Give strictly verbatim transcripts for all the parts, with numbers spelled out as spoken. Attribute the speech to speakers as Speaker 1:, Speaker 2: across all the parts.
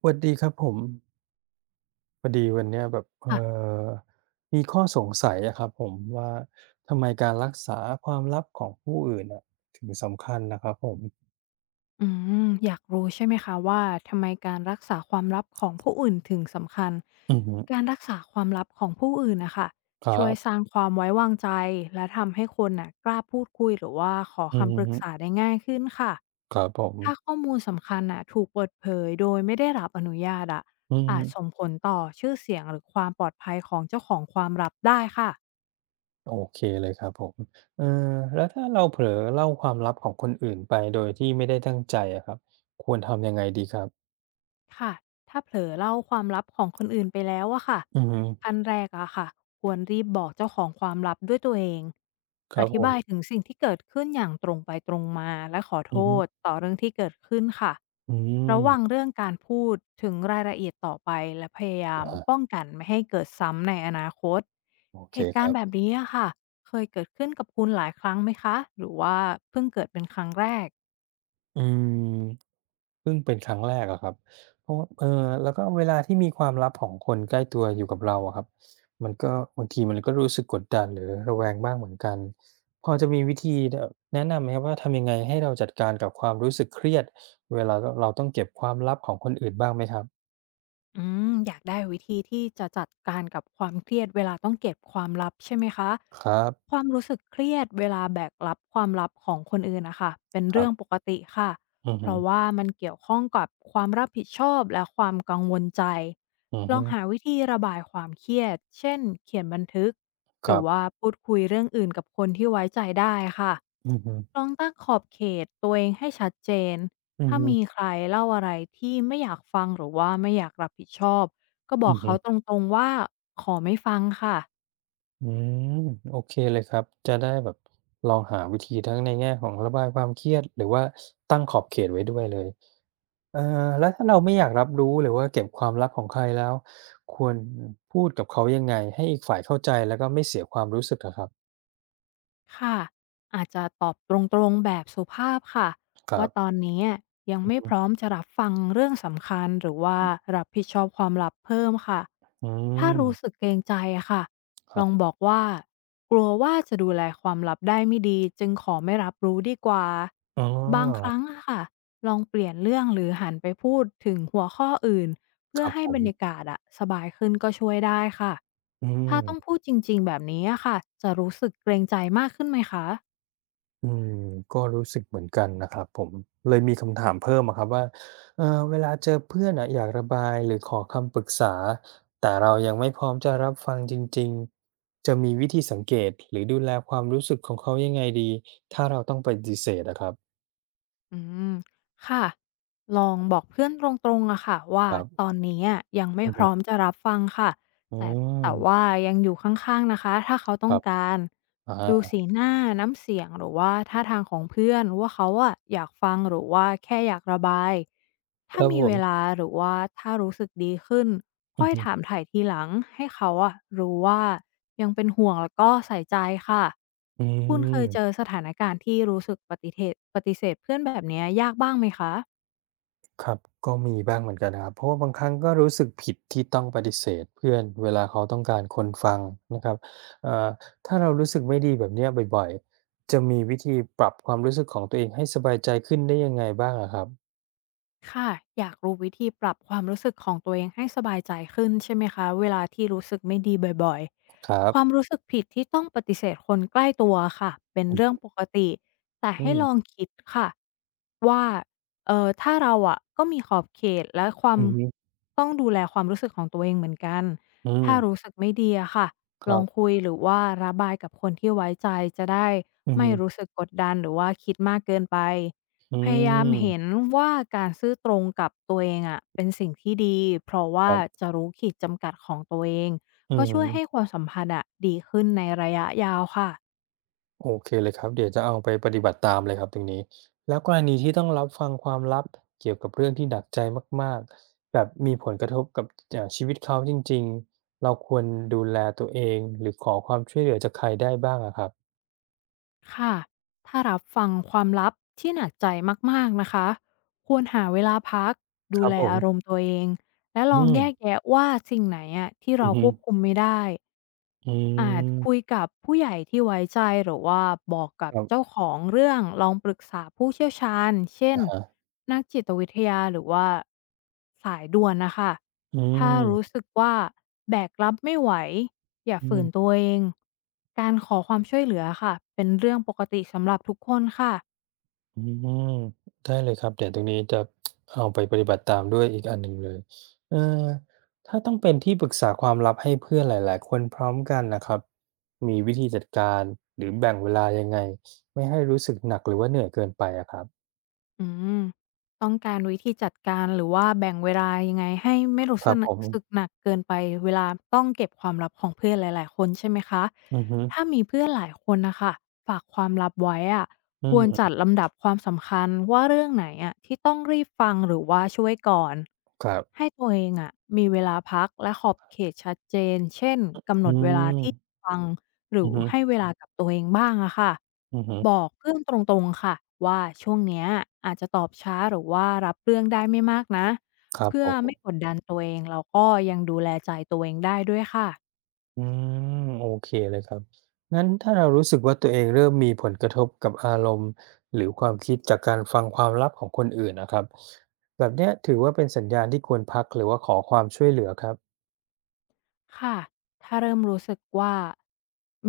Speaker 1: สวัสดีครับผมพอดีวันเนี้ยแบบเอ่อ
Speaker 2: ค่ะ
Speaker 1: มีข้อสงสัยอะครับผมว่าทำไมการรักษาความลับของผู้อื่นอะถึงสำคัญนะครับผม
Speaker 2: อืมอยากรู้ใช่ไหมคะว่าทำไมการรักษาความลับของผู้อื่นถึงสำคัญ
Speaker 1: อือฮึ
Speaker 2: การรักษาความลับของผู้อื่นนะคะ
Speaker 1: ครั
Speaker 2: ช่วยส
Speaker 1: บ
Speaker 2: ร้างความไว้วางใจและทำให้คนน่ะกล้าพูดคุยหรือว่าขอ
Speaker 1: อือ
Speaker 2: คำปรึก
Speaker 1: ฮึ
Speaker 2: ษาได้ง่ายขึ้นค่ะ
Speaker 1: ครับผม
Speaker 2: ถ้าข้อมูลสำคัญน่ะถูกเปิดเผยโดยไม่ได้รับอนุญาตอะ
Speaker 1: อืม
Speaker 2: อาจส่งผลต่อชื่อเสียงหรือความปลอดภัยของเจ้าของความลับได้ค่ะ
Speaker 1: โอเคเลยครับผมเอ่อแล้วถ้าเราเผลอเล่าความลับของคนอื่นไปโดยที่ไม่ได้ตั้งใจอะครับควรทำยังไงดีครับ
Speaker 2: ค่ะถ้าเผลอเล่าความลับของคนอื่นไปแล้วอะค่ะ
Speaker 1: อือฮึ
Speaker 2: ขั้นแรกอะค่ะควรรีบบอกเจ้าของความลับด้วยตัวเอง
Speaker 1: ค
Speaker 2: อ
Speaker 1: รับผ
Speaker 2: ธิบายถึ
Speaker 1: ม
Speaker 2: งสิ่งที่เกิดขึ้นอย่างตรงไปตรงมาและขอโท
Speaker 1: อือฮึ
Speaker 2: ษต่อเรื่องที่เกิดขึ้นค่ะ
Speaker 1: อืม
Speaker 2: ระวังเรื่องการพูดถึงรายละเอียดต่อไปและพยายา
Speaker 1: อะ
Speaker 2: ม
Speaker 1: ฮะ
Speaker 2: ป้องกันไม่ให้เกิดซ้ำในอนาคต
Speaker 1: โอเค
Speaker 2: เหตุ
Speaker 1: ค
Speaker 2: การ
Speaker 1: รั
Speaker 2: ณ์แบบ
Speaker 1: บ
Speaker 2: นี้อะค่ะเคยเกิดขึ้นกับคุณหลายครั้งไหมคะหรือว่าเพิ่งเกิดเป็นครั้งแรก
Speaker 1: อืม เพิ่งเป็นครั้งแรกอะครับเพราะเออแล้วก็เวลาที่มีความลับของคนใกล้ตัวอยู่กับเราอะครับมันก็บางทีมันก็รู้สึกกดดันหรือระแวงบ้างเหมือนกันพอจะมีวิธีเอ่อแนะนำไหมครับว่าทำยังไงให้เราจัดการกับความรู้สึกเครียดเวลารเราต้องเก็บความลับของคนอื่นบ้างไหมครับ
Speaker 2: อืมอยากได้วิธีที่จะจัดการกับความเครียดเวลาต้องเก็บความลับใช่ไหมคะ
Speaker 1: ครั
Speaker 2: ค
Speaker 1: บ
Speaker 2: วามรู้สึกเครียดเวลาแบกรับความลับของคนอื่นนะคะเป็น
Speaker 1: ครั
Speaker 2: เรื่องป
Speaker 1: บ
Speaker 2: กติค่ะ
Speaker 1: อือ
Speaker 2: เพ
Speaker 1: ฮึ
Speaker 2: ราะว่ามันเกี่ยวข้องกับความรับผิดชอบและความกังวลใจ
Speaker 1: อือ
Speaker 2: ล
Speaker 1: ฮึ
Speaker 2: องหาวิธีระบายความเครียดเช่นเขียนบันทึก
Speaker 1: ค
Speaker 2: หรื
Speaker 1: รั
Speaker 2: อว่า
Speaker 1: บ
Speaker 2: พูดคุยเรื่องอื่นกับคนที่ไว้ใจได้ค่ะ
Speaker 1: อือฮึ
Speaker 2: ลองตั้งขอบเขตตัวเองให้ชัดเจน
Speaker 1: อือ
Speaker 2: ถ้ามี
Speaker 1: ฮึ
Speaker 2: ใครเล่าอะไรที่ไม่อยากฟังหรือว่าไม่อยากรับผิดชอบก็บ
Speaker 1: อื
Speaker 2: อ
Speaker 1: อ
Speaker 2: ก
Speaker 1: ฮึ
Speaker 2: เขาตรงๆว่าขอไม่ฟังค่ะ
Speaker 1: อืมโอเคเลยครับจะได้แบบลองหาวิธีทั้งในแง่ของระบายความเครียดหรือว่าตั้งขอบเขตไว้ด้วยเลย เออแล้วถ้าเราไม่อยากรับรู้หรือว่าเก็บความลับของใครแล้วควรพูดกับเขายังไงให้อีกฝ่ายเข้าใจแล้วก็ไม่เสียความรู้สึกอะครับ
Speaker 2: ค่ะอาจจะตอบตรงๆแบบสุภาพค่ะ
Speaker 1: ครั
Speaker 2: ว่าต
Speaker 1: บ
Speaker 2: อนนี้ยังไม่พร้อมจะรับฟังเรื่องสำคัญหรือว่ารับผิดชอบความลับเพิ่มค่ะ
Speaker 1: อื
Speaker 2: ถ้ารู้สึ
Speaker 1: ม
Speaker 2: กเกรงใจอะค่ะ
Speaker 1: ค
Speaker 2: ล
Speaker 1: รั
Speaker 2: องบ
Speaker 1: บ
Speaker 2: อกว่ากลัวว่าจะดูแลความลับได้ไม่ดีจึงขอไม่รับรู้ดีกว่า
Speaker 1: อ๋
Speaker 2: บางค
Speaker 1: อ
Speaker 2: รั้งอะค่ะลองเปลี่ยนเรื่องหรือหันไปพูดถึงหัวข้ออื่น
Speaker 1: ค
Speaker 2: เพื่อ
Speaker 1: รับ
Speaker 2: ให้
Speaker 1: ผ
Speaker 2: บ
Speaker 1: ม
Speaker 2: รรยากาศอะสบายขึ้นก็ช่วยได้ค่ะ
Speaker 1: อื
Speaker 2: ถ้าต้อ
Speaker 1: ม
Speaker 2: งพูดจริงๆแบบนี้อะค่ะจะรู้สึกเกรงใจมากขึ้นไหมคะ
Speaker 1: อืมก็รู้สึกเหมือนกันนะครับผมเลยมีคำถามเพิ่มอะครับว่าเออเวลาเจอเพื่อนอะอยากระบายหรือขอคำปรึกษาแต่เรายังไม่พร้อมจะรับฟังจริงๆจะมีวิธีสังเกตหรือดูแลความรู้สึกของเขายังไงดีถ้าเราต้องปฏิเสธอะครับ
Speaker 2: อืมค่ะ ลองบอกเพื่อนตรงๆอะค่ะว่า
Speaker 1: ครั
Speaker 2: ต
Speaker 1: บ
Speaker 2: อนนี้อะยังไม่
Speaker 1: อือ
Speaker 2: พ
Speaker 1: ฮึ
Speaker 2: ร้อมจะรับฟังค่ะ
Speaker 1: อื
Speaker 2: แต่
Speaker 1: ม
Speaker 2: แต่ว่ายังอยู่ข้างๆนะคะถ้าเขา
Speaker 1: ค
Speaker 2: ต้อ
Speaker 1: รั
Speaker 2: ง
Speaker 1: บ
Speaker 2: การดู
Speaker 1: อา
Speaker 2: สีหน้าน้ำเสียงหรือว่าท่าทางของเพื่อนว่าเขาอะอยากฟังหรือว่าแค่อยากระบาย
Speaker 1: ค
Speaker 2: ถ้า
Speaker 1: รับ
Speaker 2: มี
Speaker 1: ผ
Speaker 2: เว
Speaker 1: ม
Speaker 2: ลาหรือว่าถ้ารู้สึกดีขึ้น
Speaker 1: อื
Speaker 2: ค่
Speaker 1: อ
Speaker 2: อย
Speaker 1: ฮึ
Speaker 2: ถามถ่ายทีหลังให้เขาอะรู้ว่ายังเป็นห่วงแล้วก็ใส่ใจค่ะ
Speaker 1: อื
Speaker 2: คุณเคยเจอ
Speaker 1: ม
Speaker 2: สถานการณ์ที่รู้สึกปฏิเศปฏิเสธเพื่อนแบบเนี้ยยากบ้างไหมคะ
Speaker 1: ครับ ก็มีบ้างเหมือนกันนะครับเพราะว่าบางครั้งก็รู้สึกผิดที่ต้องปฏิเสธเพื่อนเวลาเขาต้องการคนฟังนะครับเอ่อถ้าเรารู้สึกไม่ดีแบบเนี้ยบ่อยๆ จะมีวิธีปรับความรู้สึกของตัวเองให้สบายใจขึ้นได้ยังไงบ้างอะครับ
Speaker 2: ค่ะอยากรู้วิธีปรับความรู้สึกของตัวเองให้สบายใจขึ้นใช่ไหมคะเวลาที่รู้สึกไม่ดีบ่อย
Speaker 1: ครั
Speaker 2: ๆความ
Speaker 1: บ
Speaker 2: รู้สึกผิดที่ต้องปฏิเสธคนใกล้ตัวค่ะเป็นเรื่อง
Speaker 1: อืม
Speaker 2: ปกติแต่
Speaker 1: อื
Speaker 2: ให้
Speaker 1: ม
Speaker 2: ลองคิดค่ะว่าเออถ้าเราอะก็มีขอบเขตและควา
Speaker 1: อื
Speaker 2: ม
Speaker 1: อฮึ
Speaker 2: ต้องดูแลความรู้สึกของตัวเองเหมือนกัน
Speaker 1: อื
Speaker 2: ถ้า
Speaker 1: ม
Speaker 2: รู้สึกไม่ดีอะค่ะ
Speaker 1: ค
Speaker 2: ล
Speaker 1: รั
Speaker 2: อง
Speaker 1: บ
Speaker 2: คุยหรือว่าระบายกับคนที่ไว้ใจจะได้
Speaker 1: อือ
Speaker 2: ไม่
Speaker 1: ฮึ
Speaker 2: รู้สึกกดดันหรือว่าคิดมากเกินไป
Speaker 1: อื
Speaker 2: พยายามเห็น
Speaker 1: ม
Speaker 2: ว่าการซื่อตรงกับตัวเองอะเป็นสิ่งที่ดีเพราะ
Speaker 1: ค
Speaker 2: ว่า
Speaker 1: รับ
Speaker 2: จะรู้ขีดจำกัดของตัวเอง
Speaker 1: อือ
Speaker 2: ก็
Speaker 1: ฮึ
Speaker 2: ช่วยให้ความสัมพันธ์อะดีขึ้นในระยะยาวค่ะ
Speaker 1: โอเคเลยครับเดี๋ยวจะเอาไปปฏิบัติตามเลยครับตรงนี้แล้วกรณีที่ต้องรับฟังความลับเกี่ยวกับเรื่องที่หนักใจมากๆแบบมีผลกระทบกับเอ่อชีวิตเขาจริงๆเราควรดูแลตัวเองหรือขอความช่วยเหลือจากใครได้บ้างอะครับ
Speaker 2: ค่ะถ้ารับฟังความลับที่หนักใจมากๆนะคะควรหาเวลาพัก
Speaker 1: ค
Speaker 2: ดู
Speaker 1: รับ
Speaker 2: แล
Speaker 1: ผ
Speaker 2: อารม
Speaker 1: ม
Speaker 2: ณ์ตัวเองและล
Speaker 1: อื
Speaker 2: อง
Speaker 1: ม
Speaker 2: แยกแยะว่าสิ่งไหนอะที่
Speaker 1: อื
Speaker 2: เรา
Speaker 1: อฮึ
Speaker 2: ควบคุมไม่ได้
Speaker 1: อื
Speaker 2: อาจ
Speaker 1: ม
Speaker 2: คุยกับผู้ใหญ่ที่ไว้ใจหรือว่าบอกกับ
Speaker 1: ครั
Speaker 2: เจ้า
Speaker 1: บ
Speaker 2: ของเรื่องลองปรึกษาผู้เชี่ยวชาญเช่น
Speaker 1: อะฮะ
Speaker 2: นักจิตวิทยาหรือว่าสายด่วนนะคะ
Speaker 1: อื
Speaker 2: ถ้ารู้
Speaker 1: ม
Speaker 2: สึกว่าแบกรับไม่ไหวอย่า
Speaker 1: อื
Speaker 2: ฝืน
Speaker 1: ม
Speaker 2: ตัวเองการขอความช่วยเหลือค่ะเป็นเรื่องปกติสำหรับทุกคนค่ะ
Speaker 1: อืมได้เลยครับเดี๋ยวตรงนี้จะเอาไปปฏิบัติตามด้วยอีกอันหนึ่งเลยเออถ้าต้องเป็นที่ปรึกษาความลับให้เพื่อนหลายๆคนพร้อมกันน่ะครับมีวิธีจัดการหรือแบ่งเวลายังไงไม่ให้รู้สึกหนักหรือว่าเหนื่อยเกินไปอะครับ
Speaker 2: อืมต้องการวิธีจัดการหรือว่าแบ่งเวลายังไงให้ไม่รู้
Speaker 1: ค
Speaker 2: ส
Speaker 1: รับ
Speaker 2: กหน
Speaker 1: ผ
Speaker 2: ก
Speaker 1: ม
Speaker 2: สึกหนักเกินไปเวลาต้องเก็บความลับของเพื่อนหลายๆคนใช่ไหมคะ
Speaker 1: อือฮึ
Speaker 2: ถ้ามีเพื่อนหลายคนนะคะฝากความลับไว้อะ
Speaker 1: อื
Speaker 2: ควรจัด
Speaker 1: ม
Speaker 2: ลำดับความสำคัญว่าเรื่องไหนอะที่ต้องรีบฟังหรือว่าช่วยก่อน
Speaker 1: ครับ
Speaker 2: ให้ตัวเองอะมีเวลาพักและขอบเขตชัดเจนเช่นกำห
Speaker 1: อื
Speaker 2: นดเวลาที่
Speaker 1: ม
Speaker 2: ฟัง หรื
Speaker 1: อื
Speaker 2: อ
Speaker 1: อฮึ
Speaker 2: ให้เวลากับตัวเองบ้างอะค่ะ
Speaker 1: อือฮึ
Speaker 2: บอกเพื่อนตรงๆค่ะว่าช่วงเนี้ยอาจจะตอบช้าหรือว่ารับเรื่องได้ไม่มากนะ
Speaker 1: ครับ
Speaker 2: เพื่
Speaker 1: ผ
Speaker 2: อไม่
Speaker 1: ม
Speaker 2: กดดันตัวเองแล้วก็ยังดูแลใจตัวเองได้ด้วยค่ะ
Speaker 1: อืมโอเคเลยครับงั้นถ้าเรารู้สึกว่าตัวเองเริ่มมีผลกระทบกับอารมณ์หรือความคิดจากการฟังความลับของคนอื่นนะครับแบบเนี้ยถือว่าเป็นสัญญาณที่ควรพักหรือว่าขอความช่วยเหลือครับ
Speaker 2: ค่ะ ถ้าเริ่มรู้สึกว่า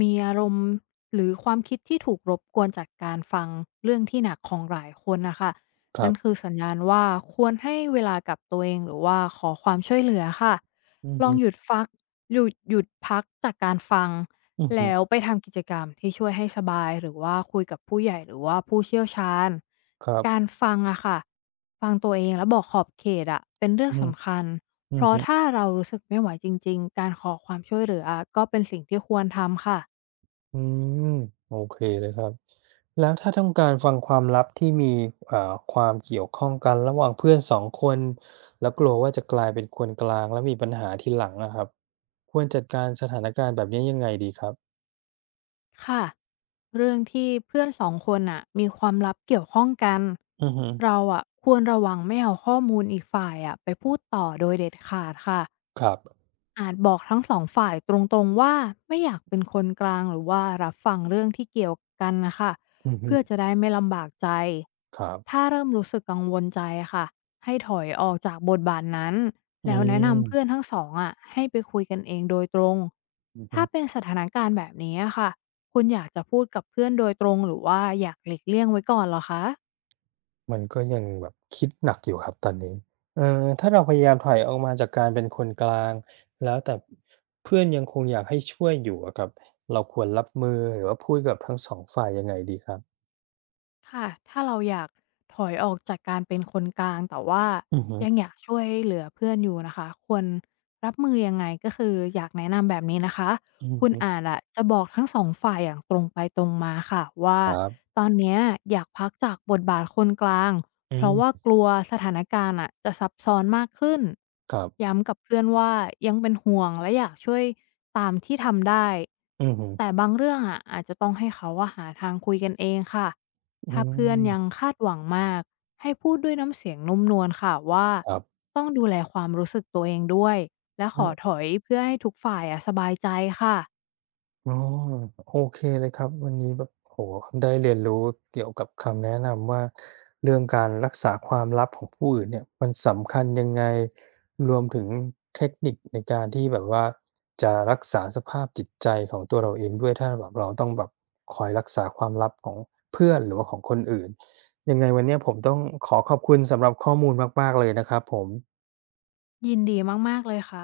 Speaker 2: มีอารมณ์หรือความคิดที่ถูกรบกวนจากการฟังเรื่องที่หนักของหลายคนน่ะค่ะ
Speaker 1: ครั
Speaker 2: นั่น
Speaker 1: บ
Speaker 2: คือสัญญาณว่าควรให้เวลากับตัวเองหรือว่าขอความช่วยเหลือค่ะ
Speaker 1: อืม
Speaker 2: ลอ
Speaker 1: ฮึ
Speaker 2: งหยุดฟักหยุดหยุดพักจากการฟัง
Speaker 1: อืมฮึ
Speaker 2: แล้วไปทำกิจกรรมที่ช่วยให้สบายหรือว่าคุยกับผู้ใหญ่หรือว่าผู้เชี่ยวชาญ
Speaker 1: ครั
Speaker 2: การ
Speaker 1: บ
Speaker 2: ฟังอะค่ะฟังตัวเองแล้วบอกขอบเขตอะเป็นเรื่อ
Speaker 1: อื
Speaker 2: ง
Speaker 1: ม
Speaker 2: สำคัญ
Speaker 1: อื
Speaker 2: เพ
Speaker 1: ม
Speaker 2: ราะถ้าเรารู้สึกไม่ไหวจริงๆ การขอความช่วยเหลือก็เป็นสิ่งที่ควรทำค่ะ
Speaker 1: อืมโอเคเลยครับแล้วถ้าต้องการฟังความลับที่มีเอ่อความเกี่ยวข้องกันระหว่างเพื่อนสองคนแล้วกลัวว่าจะกลายเป็นคนกลางแล้วมีปัญหาทีหลังนะครับควรจัดการสถานการณ์แบบนี้ยังไงดีครับ
Speaker 2: ค่ะเรื่องที่เพื่อนสองคนน่ะมีความลับเกี่ยวข้องกัน
Speaker 1: อือฮึ
Speaker 2: เราอะควรระวังไม่เอาข้อมูลอีกฝ่ายอะไปพูดต่อโดยเด็ดขาดค่ะ
Speaker 1: ครับ
Speaker 2: อาจบอกทั้งสองฝ่ายตรงๆว่าไม่อยากเป็นคนกลางหรือว่ารับฟังเรื่องที่เกี่ยวกันนะค่ะ
Speaker 1: อือฮึ
Speaker 2: เพื่อจะได้ไม่ลำบากใจ
Speaker 1: ครับ
Speaker 2: ถ้าเริ่มรู้สึกกังวลใจอะค่ะให้ถอยออกจากบทบาทนั้น
Speaker 1: อื
Speaker 2: แล้วแนะ
Speaker 1: ม
Speaker 2: นำเพื่อนทั้งสองอ่ะให้ไปคุยกันเองโดยตรง
Speaker 1: อือฮึ
Speaker 2: ถ้าเป็นสถานการณ์แบบนี้อะค่ะคุณอยากจะพูดกับเพื่อนโดยตรงหรือว่าอยากหลีกเลี่ยงไว้ก่อนเหรอคะ
Speaker 1: มันก็ยังแบบคิดหนักอยู่ครับตอนนี้เอ่อถ้าเราพยายามถอยออกมาจากการเป็นคนกลางแล้วแต่เพื่อนยังคงอยากให้ช่วยอยู่อะครับเราควรรับมือหรือว่าพูดกับทั้งสองฝ่ายยังไงดีครับ
Speaker 2: ค่ะถ้าเราอยากถอยออกจากการเป็นคนกลางแต่ว่า
Speaker 1: อือฮึ
Speaker 2: ยังอยากช่วยเหลือเพื่อนอยู่นะคะควรรับมือยังไงก็คืออยากแนะนำแบบนี้นะคะ
Speaker 1: อือ
Speaker 2: คุณ
Speaker 1: ฮึ
Speaker 2: อาจอะจะบอกทั้งสองฝ่ายอย่างตรงไปตรงมาค่ะว่า
Speaker 1: ครับ
Speaker 2: ตอนเนี้ยอยากพักจากบทบาทคนกลาง
Speaker 1: อื
Speaker 2: เพราะว่า
Speaker 1: ม
Speaker 2: กลัวสถานการณ์อะจะซับซ้อนมากขึ้น
Speaker 1: ครับ
Speaker 2: ย้ำกับเพื่อนว่ายังเป็นห่วงและอยากช่วยตามที่ทำได้
Speaker 1: อือฮึ
Speaker 2: แต่บางเรื่องอะอาจจะต้องให้เขาอะหาทางคุยกันเองค่ะ
Speaker 1: อื
Speaker 2: ถ้าเพื่อนยัง
Speaker 1: ม
Speaker 2: คาดหวังมากให้พูดด้วยน้ำเสียงนุ่มนวลค่ะว่า
Speaker 1: ครับ
Speaker 2: ต้องดูแลความรู้สึกตัวเองด้วยและขอถอยเพื่อให้ทุกฝ่ายอะสบายใจค่ะ
Speaker 1: อ๋อโอเคเลยครับวันนี้แบบโอ้โฮได้เรียนรู้เกี่ยวกับคำแนะนำว่าเรื่องการรักษาความลับของผู้อื่นเนี่ยมันสำคัญยังไงรวมถึงเทคนิคในการที่แบบว่าจะรักษาสภาพจิตใจของตัวเราเองด้วยถ้าแบบเราต้องแบบคอยรักษาความลับของเพื่อนหรือว่าของคนอื่นยังไงวันเนี้ยผมต้องขอขอบคุณสำหรับข้อมูลมากๆเลยนะครับผม
Speaker 2: ยินดีมากๆเลยค่ะ